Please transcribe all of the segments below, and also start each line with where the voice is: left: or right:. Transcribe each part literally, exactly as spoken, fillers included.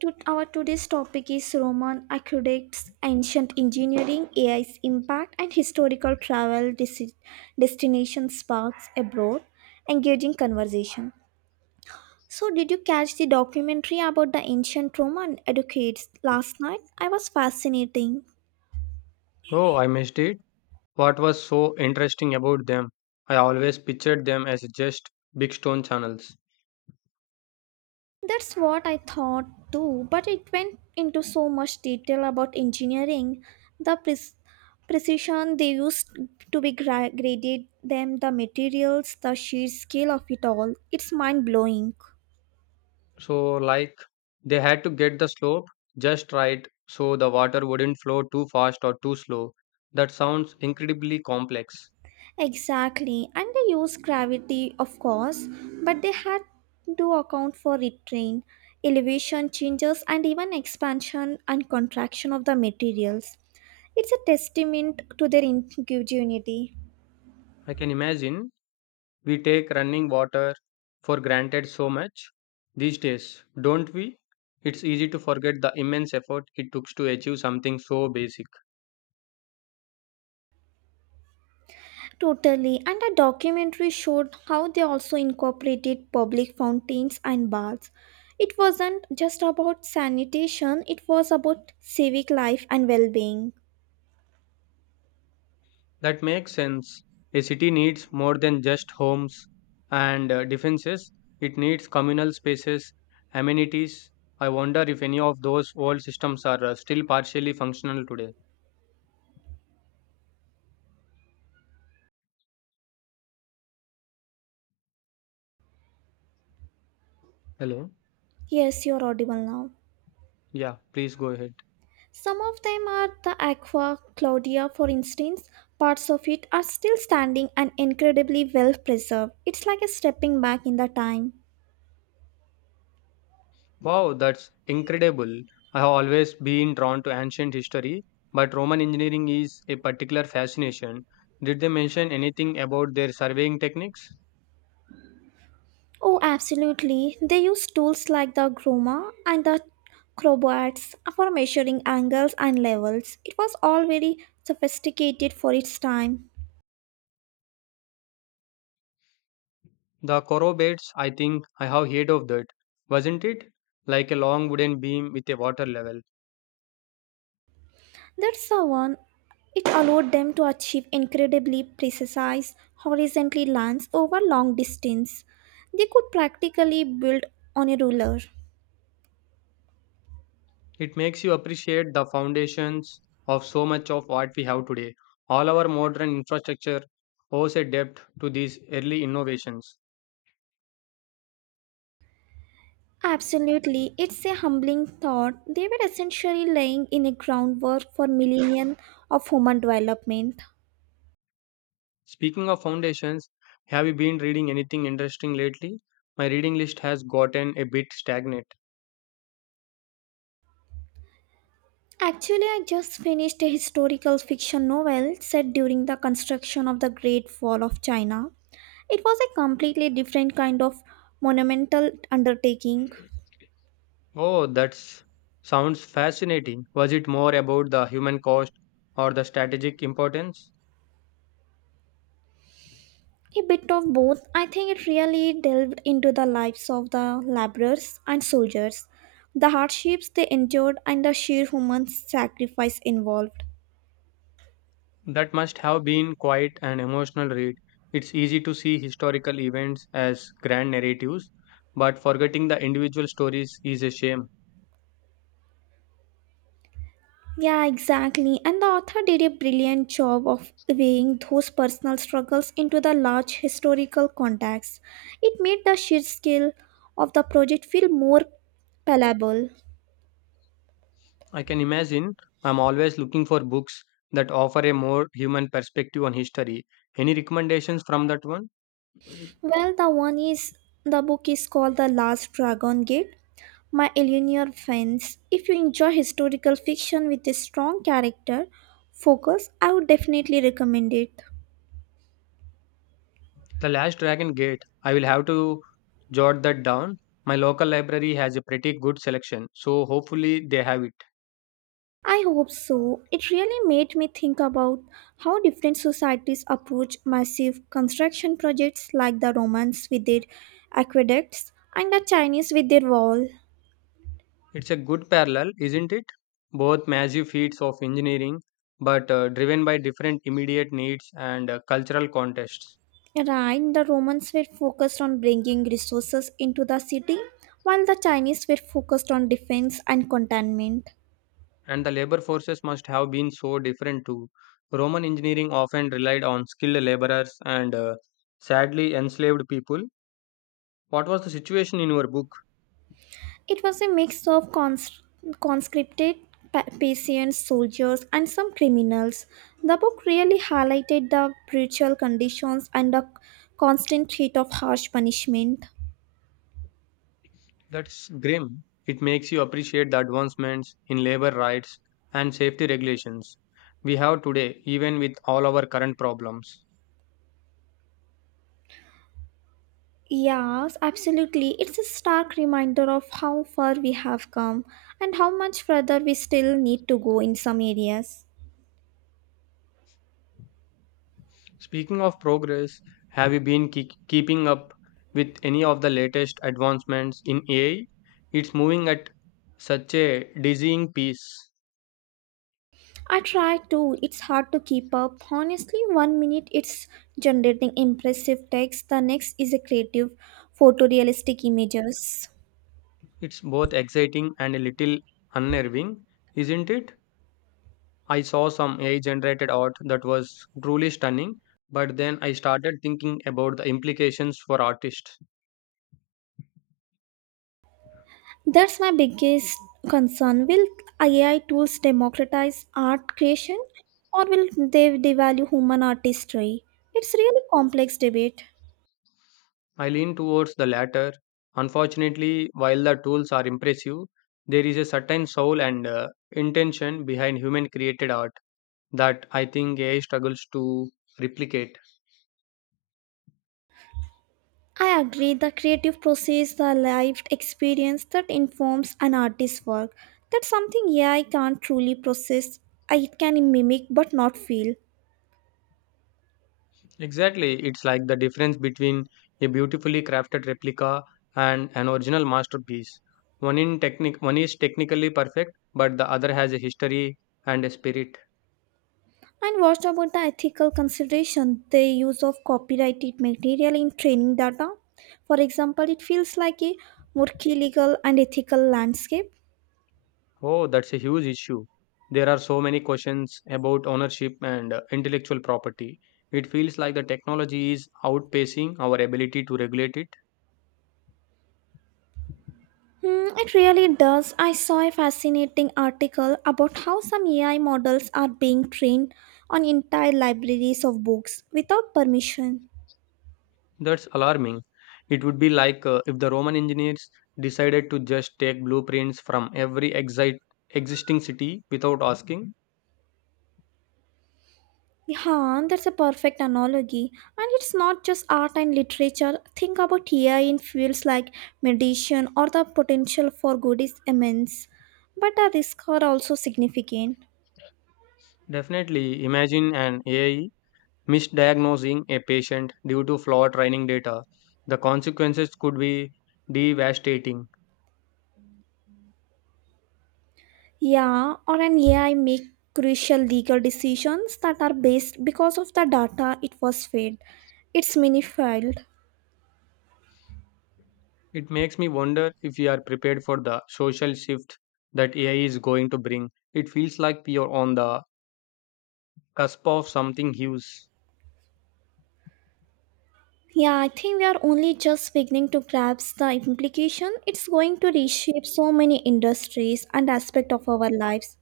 right: To our today's topic is Roman aqueducts, ancient engineering, A I's impact, and historical travel desi- destination sparks abroad. Engaging conversation. So, did you catch the documentary about the ancient Roman aqueducts last night? I was fascinating.
left: Oh, I missed it. What was so interesting about them? I always pictured them as just big stone channels.
right: That's what I thought too, but it went into so much detail about engineering, the pres- precision they used to be gra- graded them, the materials, the sheer scale of it all. It's mind blowing.
left: So, like, they had to get the slope just right so the water wouldn't flow too fast or too slow. That sounds incredibly complex.
right: Exactly, and they use gravity, of course, but they had to account for retrain, elevation changes, and even expansion and contraction of the materials. It's a testament to their ingenuity.
left: I can imagine we take running water for granted so much these days, don't we? It's easy to forget the immense effort it took to achieve something so basic.
right: Totally, and a documentary showed how they also incorporated public fountains and baths. It wasn't just about sanitation, it was about civic life and well being.
left: That makes sense. A city needs more than just homes and uh, defenses, it needs communal spaces, amenities. I wonder if any of those old systems are uh, still partially functional today. Hello?
right: Yes, you're audible now.
left: Yeah, please go ahead.
right: Some of them are the Aqua Claudia, for instance. Parts of it are still standing and incredibly well preserved. It's like a stepping back in the time.
left: Wow, that's incredible. I have always been drawn to ancient history, but Roman engineering is a particular fascination. Did they mention anything about their surveying techniques?
right: Oh, absolutely. They use tools like the groma and the crowbars for measuring angles and levels. It was all very sophisticated for its time.
left: The corrobates, I think I have heard of that. Wasn't it? Like a long wooden beam with a water level.
right: That's the one. It allowed them to achieve incredibly precise horizontally lines over long distance. They could practically build on a ruler.
left: It makes you appreciate the foundations of so much of what we have today. All our modern infrastructure owes a debt to these early innovations.
right: Absolutely, it's a humbling thought. They were essentially laying in a groundwork for millennia of human development.
left: Speaking of foundations, have you been reading anything interesting lately? My reading list has gotten a bit stagnant.
right: Actually, I just finished a historical fiction novel set during the construction of the Great Wall of China. It was a completely different kind of monumental undertaking.
left: Oh, that's sounds fascinating. Was it more about the human cost or the strategic importance?
right: A bit of both, I think it really delved into the lives of the laborers and soldiers, the hardships they endured, and the sheer human sacrifice involved.
left: That must have been quite an emotional read. It's easy to see historical events as grand narratives, but forgetting the individual stories is a shame.
right: Yeah, exactly. And the author did a brilliant job of weighing those personal struggles into the large historical context. It made the sheer scale of the project feel more palatable.
left: I can imagine I'm always looking for books that offer a more human perspective on history. Any recommendations from that one?
right: Well, the one is the book is called The Last Dragon Gate my Eleanor fans, if you enjoy historical fiction with a strong character focus, I would definitely recommend it.
left: The Last Dragon Gate. I will have to jot that down. My local library has a pretty good selection, so hopefully they have it.
right: I hope so. It really made me think about how different societies approach massive construction projects like the Romans with their aqueducts and the Chinese with their wall.
left: It's a good parallel, isn't it? Both massive feats of engineering, but uh, driven by different immediate needs and uh, cultural contexts.
right: Right, the Romans were focused on bringing resources into the city, while the Chinese were focused on defense and containment.
left: And the labor forces must have been so different too. Roman engineering often relied on skilled laborers and uh, sadly enslaved people. What was the situation in your book?
right: It was a mix of cons- conscripted pa- patients, soldiers, and some criminals. The book really highlighted the brutal conditions and the constant threat of harsh punishment.
left: That's grim. It makes you appreciate the advancements in labor rights and safety regulations we have today, even with all our current problems.
right: Yes, absolutely. It's a stark reminder of how far we have come and how much further we still need to go in some areas.
left: Speaking of progress, have you been keep keeping up with any of the latest advancements in A I? It's moving at such a dizzying pace.
right: I try to. It's hard to keep up. Honestly, one minute it's generating impressive text, the next is a creative, photorealistic images.
left: It's both exciting and a little unnerving, isn't it? I saw some A I generated art that was truly stunning, but then I started thinking about the implications for artists.
right: That's my biggest concern. Will A I tools democratize art creation or will they devalue human artistry? It's really complex debate.
left: I lean towards the latter. Unfortunately, while the tools are impressive, there is a certain soul and uh, intention behind human created art that I think A I struggles to replicate.
right: I agree, the creative process, the lived experience that informs an artist's work. That's something, yeah, I can't truly process. I It can mimic but not feel.
left: Exactly, it's like the difference between a beautifully crafted replica and an original masterpiece. One in technic one is technically perfect, but the other has a history and a spirit.
right: And what about the ethical consideration, the use of copyrighted material in training data? For example, it feels like a murky legal and ethical landscape.
left: Oh, that's a huge issue. There are so many questions about ownership and uh, intellectual property. It feels like the technology is outpacing our ability to regulate it.
right: Hmm, it really does. I saw a fascinating article about how some A I models are being trained on entire libraries of books without permission.
left: That's alarming. It would be like uh, if the Roman engineers decided to just take blueprints from every exi- existing city without asking.
right: Yeah, that's a perfect analogy. And it's not just art and literature. Think about A I in fields like medicine or the potential for good is immense. But the risks are also significant.
left: Definitely imagine an A I misdiagnosing a patient due to flawed training data. The consequences could be devastating.
right: Yeah, or an A I make crucial legal decisions that are based because of the data it was fed. It's manifold.
left: It makes me wonder if we are prepared for the social shift that A I is going to bring. It feels like we are on the cusp of something huge.
right: Yeah, I think we are only just beginning to grasp the implication. It's going to reshape so many industries and aspects of our lives.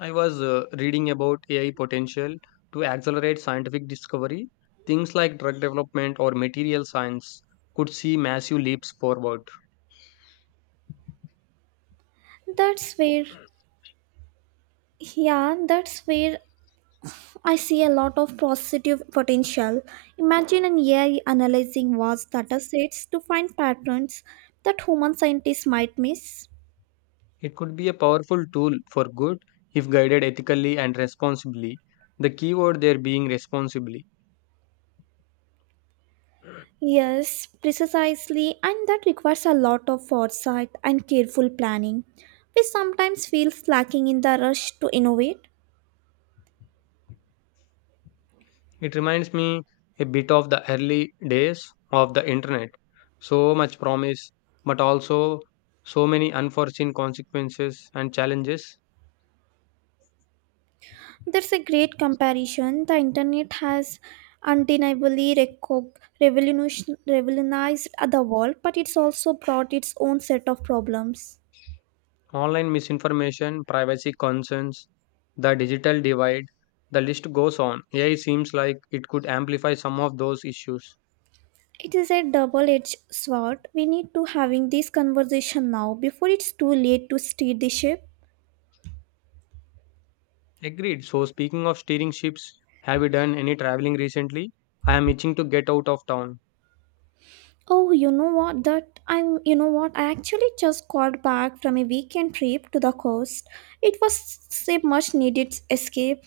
left: I was uh, reading about A I potential to accelerate scientific discovery. Things like drug development or material science could see massive leaps forward.
right: That's where, yeah, that's where I see a lot of positive potential. Imagine an A I analyzing vast data sets to find patterns that human scientists might miss.
left: It could be a powerful tool for good if guided ethically and responsibly. The keyword there being responsibly.
right: Yes, precisely, and that requires a lot of foresight and careful planning. We sometimes feel lacking in the rush to innovate.
left: It reminds me a bit of the early days of the internet. So much promise, but also so many unforeseen consequences and challenges.
right: There's a great comparison. The internet has undeniably reco- revolution- revolutionized the world, but it's also brought its own set of problems.
left: Online misinformation, privacy concerns, the digital divide, the list goes on. A I seems like it could amplify some of those issues.
right: It is a double-edged sword. We need to having this conversation now before it's too late to steer the ship.
left: Agreed. So, speaking of steering ships, have you done any traveling recently? I am itching to get out of town.
right: Oh, you know what? That I'm, you know what? I actually just got back from a weekend trip to the coast. It was a much needed escape.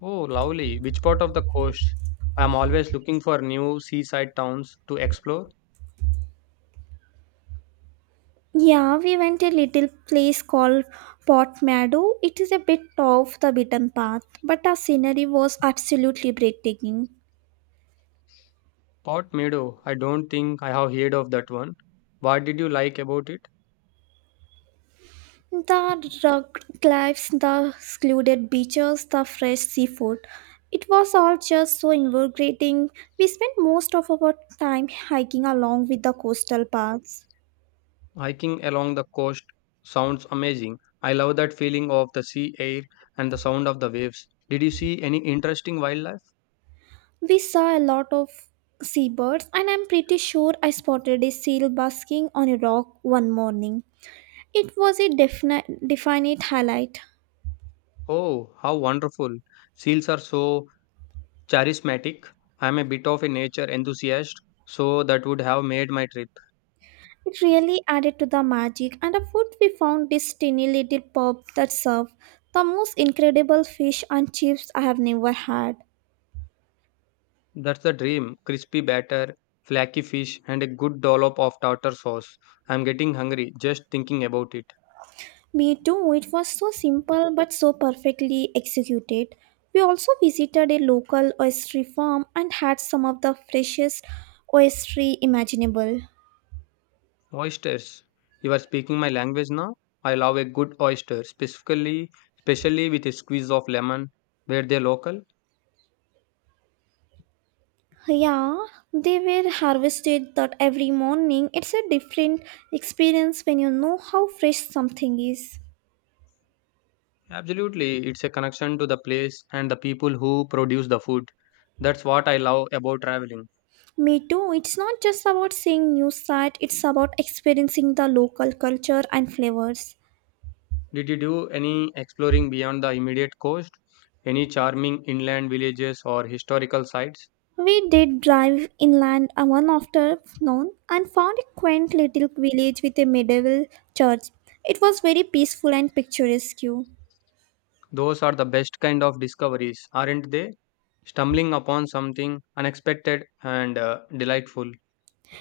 left: Oh, lovely. Which part of the coast? I'm always looking for new seaside towns to explore.
right: Yeah, we went a little place called Port Meadow. It is a bit off the beaten path, but the scenery was absolutely breathtaking.
left: Port Meadow, I don't think I have heard of that one. What did you like about it?
right: The rugged cliffs, the secluded beaches, the fresh seafood. It was all just so invigorating. We spent most of our time hiking along with the coastal paths.
left: Hiking along the coast sounds amazing. I love that feeling of the sea air and the sound of the waves. Did you see any interesting wildlife?
right: We saw a lot of seabirds, and I'm pretty sure I spotted a seal basking on a rock one morning. It was a definite, definite highlight.
left: Oh, how wonderful. Seals are so charismatic. I'm a bit of a nature enthusiast, so that would have made my trip.
right: It really added to the magic, and the food we found this tiny little pub that served the most incredible fish and chips I have never had.
left: That's the dream. Crispy batter, flaky fish, and a good dollop of tartar sauce. I'm getting hungry just thinking about it.
right: Me too, it was so simple but so perfectly executed. We also visited a local oyster farm and had some of the freshest oyster imaginable.
left: Oysters. You are speaking my language now? I love a good oyster, specifically, especially with a squeeze of lemon. Where they're local?
right: Yeah, they were harvested that every morning. It's a different experience when you know how fresh something is.
left: Absolutely. It's a connection to the place and the people who produce the food. That's what I love about traveling.
right: Me too. It's not just about seeing new sight, it's about experiencing the local culture and flavors.
left: Did you do any exploring beyond the immediate coast? Any charming inland villages or historical sites?
right: We did drive inland uh, one afternoon and found a quaint little village with a medieval church. It was very peaceful and picturesque.
left: Those are the best kind of discoveries, aren't they? Stumbling upon something unexpected and uh, delightful.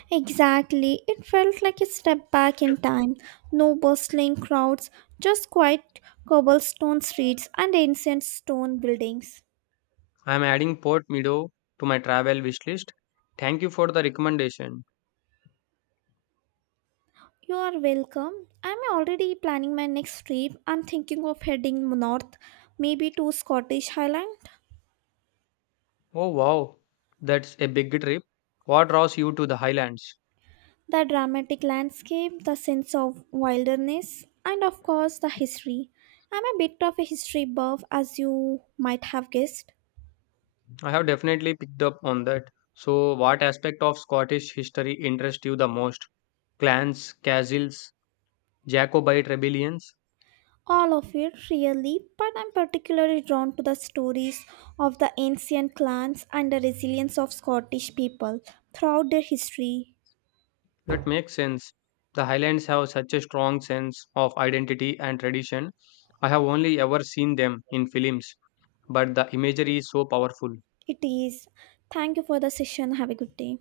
right: Exactly. It felt like a step back in time. No bustling crowds, just quiet cobblestone streets and ancient stone buildings.
left: I am adding Port Meadow to my travel wish list. Thank you for the recommendation.
right: You are welcome. I'm already planning my next trip. I'm thinking of heading north, maybe to Scottish Highland.
left: Oh wow, that's a big trip. What draws you to the Highlands?
right: The dramatic landscape, the sense of wilderness, and of course the history. I'm a bit of a history buff, as you might have guessed.
left: I have definitely picked up on that. So, what aspect of Scottish history interests you the most? Clans, castles, Jacobite rebellions?
right: All of it, really, but I'm particularly drawn to the stories of the ancient clans and the resilience of Scottish people throughout their history.
left: That makes sense. The Highlands have such a strong sense of identity and tradition. I have only ever seen them in films, but the imagery is so powerful.
right: It is. Thank you for the session. Have a good day.